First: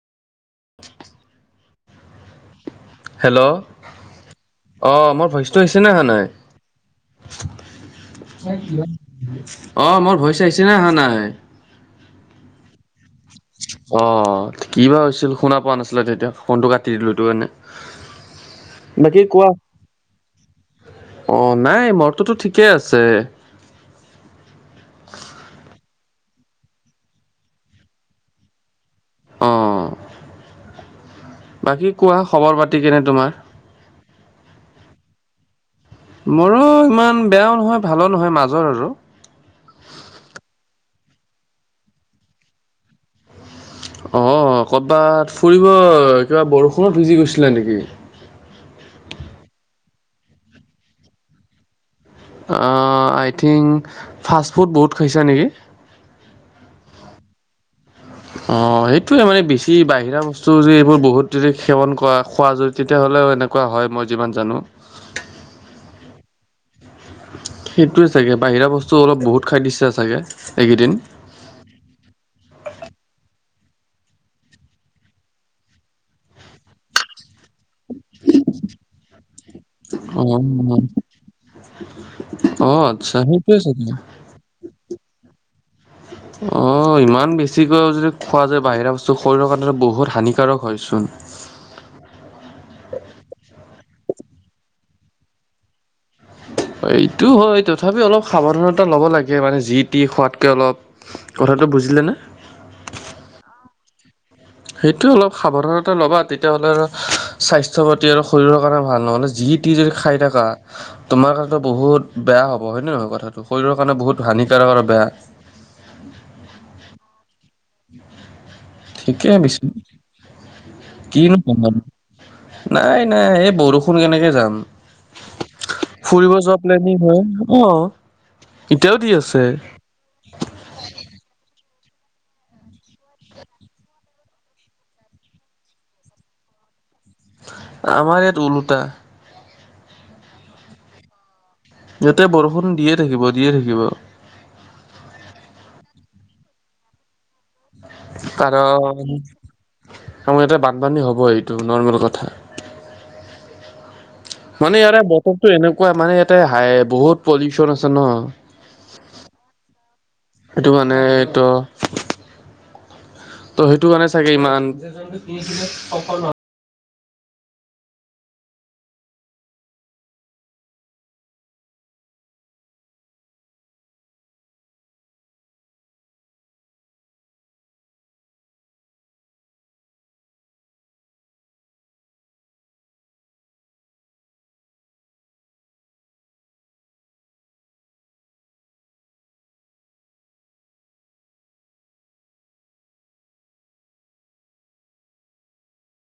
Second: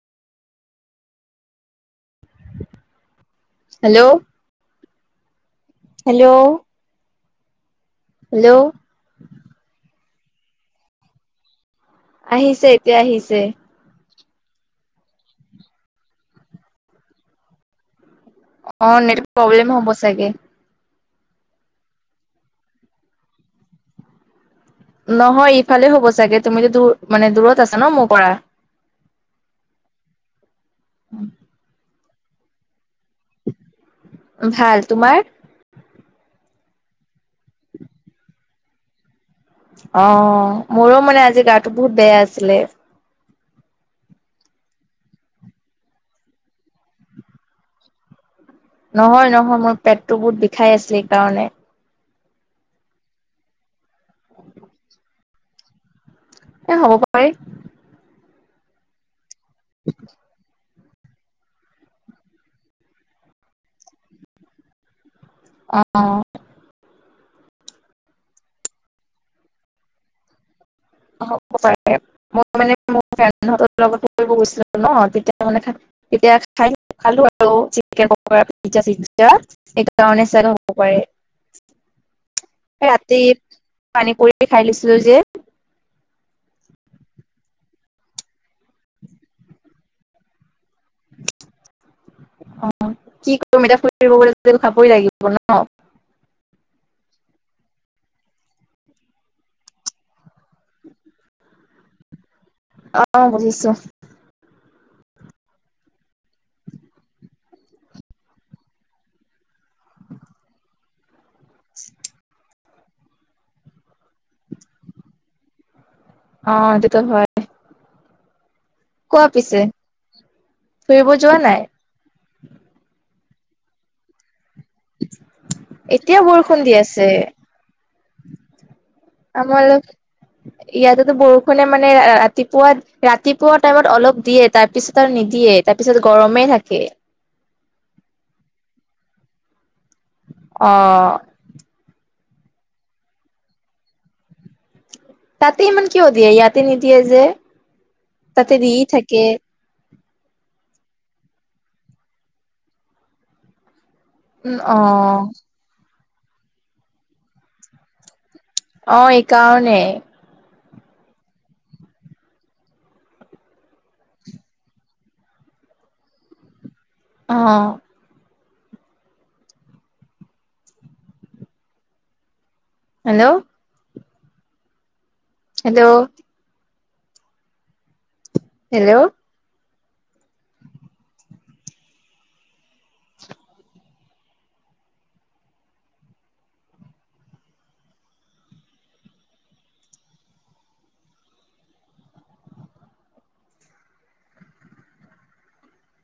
Hello hello অ' মোৰ ভইচটো আহিছে নে আহা নাই? হেল্ল' হেল্ল' অ'মোৰ ভইচ আহিছে নে আহা নাই? আহিছে, এতিয়া আহিছে। অ' কি বা হৈছিল শুনা পোৱা নাছিলা তেতিয়া ফোনটো কাটি দিলোঁ এইটো কাৰনে। অ'নেটৱৰ্ক প্ৰব্লেম হ'ব চাগে। অ'নাই মৰতোটো ঠিকেই আছে। নহয় ইফালে হ'ব চাগে তুমিতো তো মানে দূৰত আছা ন, মোৰ পৰা। অ বাকি কোৱা খবৰ - পাতি কেনে তোমাৰ? ভাল তোমাৰ? মোৰো সিমান বেয়াও নহয়, ভালো নহয় মাজৰ আৰু। অ'মোৰো মানে আজি গাটো বহুত বেয়া আছিলে। অ' ক'তবাত ফুৰিব কিবা বৰষুণত ভিজি গৈছলা নেকি? নহয়, নহয় মোৰ পেটটো বহুত বিষাই আছিলে এইকাৰণে। অঁ, আই থিংক, ফাষ্ট-ফুড বহুত খাইছা নেকি? এ হ'ব পাৰে। অঁ, সেইটোৱে মানে বেছি বাহিৰা ব- স্তু যদি এইবোৰ বহুত যদি সেৱন কৰা, খোৱা যদি তেতিয়া হ'লেও এনেকুৱা হয়, মই যিমান জানোঁ। অঁ, অঁ। সেইটোৱে চাগে। বাহিৰা বস্তু অলপ বহুত খাই দিছা চাগে এইকেইদিন? হ'ব পাৰে। মই মানে, মোৰ ফ্ৰেণ্ডৰ লগত ফুৰিব গৈছিলোঁ ন'। তেতিয়া মানে খাই- তেতিয়া খাই খালোঁ আৰু চিকেন পকৰা, পিজ্জা- চিজ্‌- তেয়া এইটো কাৰণে অ', চাগে হ'ব পাৰে? অ', হে আচ্ছা ৰাতি সেইটোৱে পানীপুৰী খাই লৈছিলোঁ যে। [inaudible] অঁ, ইমান বেছিকৈ যদি খোৱা যায় বাহিৰা বস্তু শৰীৰৰ কাৰণে বহুত হানিকাৰক হয় চোন? অঁ, কি কৰিম এতিয়া ফুৰিব গ'লেটো যেনো খাবই লাগিব ন'? এইটো হয়। তথাপিও অলপ সাৱধানতা ল'ব লাগে মানে যি-টি খোৱাত্‌কে অলপ। কথাটো বুজিলে নে? অঁ, অঁ বুজিছোঁ? সেইটো অলপ সাৱধানতা ল'বা। তেতিয়াহ'লে আৰু স্বাস্থ্য-পাতি আৰু শৰীৰৰ কাৰণে ভাল। নহ'লে যি- টি যদি খাই থকা, তোমাৰ কাৰণেটো বহুত বেয়া হ'- ব। হয়, নহয় কথাটো? শৰীৰৰ কাৰণে বহুত হানিকাৰক আৰু বেয়া। অঁ, সেইটো টো হয়। ঠিকে, পিছে ফুৰিব যোৱা কিনো কম নাই মানে! নাই -নাই এই বৰষুণ কেনেকে যাম! এতিয়া ফুৰিব যোৱা বৰষুণ দি প্লেনিং আছে। হয়। অঁ, এতিয়াও দি আছোঁ। আমাৰ ইয়াতেটো বৰষুণে মানে ৰাতিপুৱা- ৰাতিপুৱা টাইমত অলপ দিয়ে তাৰপিছত আৰু নিদিয়ে, তাৰপিছত গৰমেই থাকে। আমাৰ ইয়াত ওলোটা। অঁ। ইয়াতে বৰষুণ দিয়ে থাকিব, দিয়ে থাকিব। তাতে ইমান কিয় দিয়ে? ইয়াতে নিদিয়ে যে, তাতে দিয়ে কাৰণ থাকে! আমাৰ ইয়াতে বানপানী হ'ব, এইটো নৰ্মেল কথা। উম অ মানে ইয়াতে বতৰো এনেকুৱা মানে ইয়াতে হাই বহুত পলিউচন আছে ন। অঁ, এই কাৰণে। সেইটো মানে এইটো- ত' সেইটো কাৰণে চাগে ইমান- অঁ, অঁ। হেল্ল'। হেল্ল'। হেল্ল'। [unintelligible]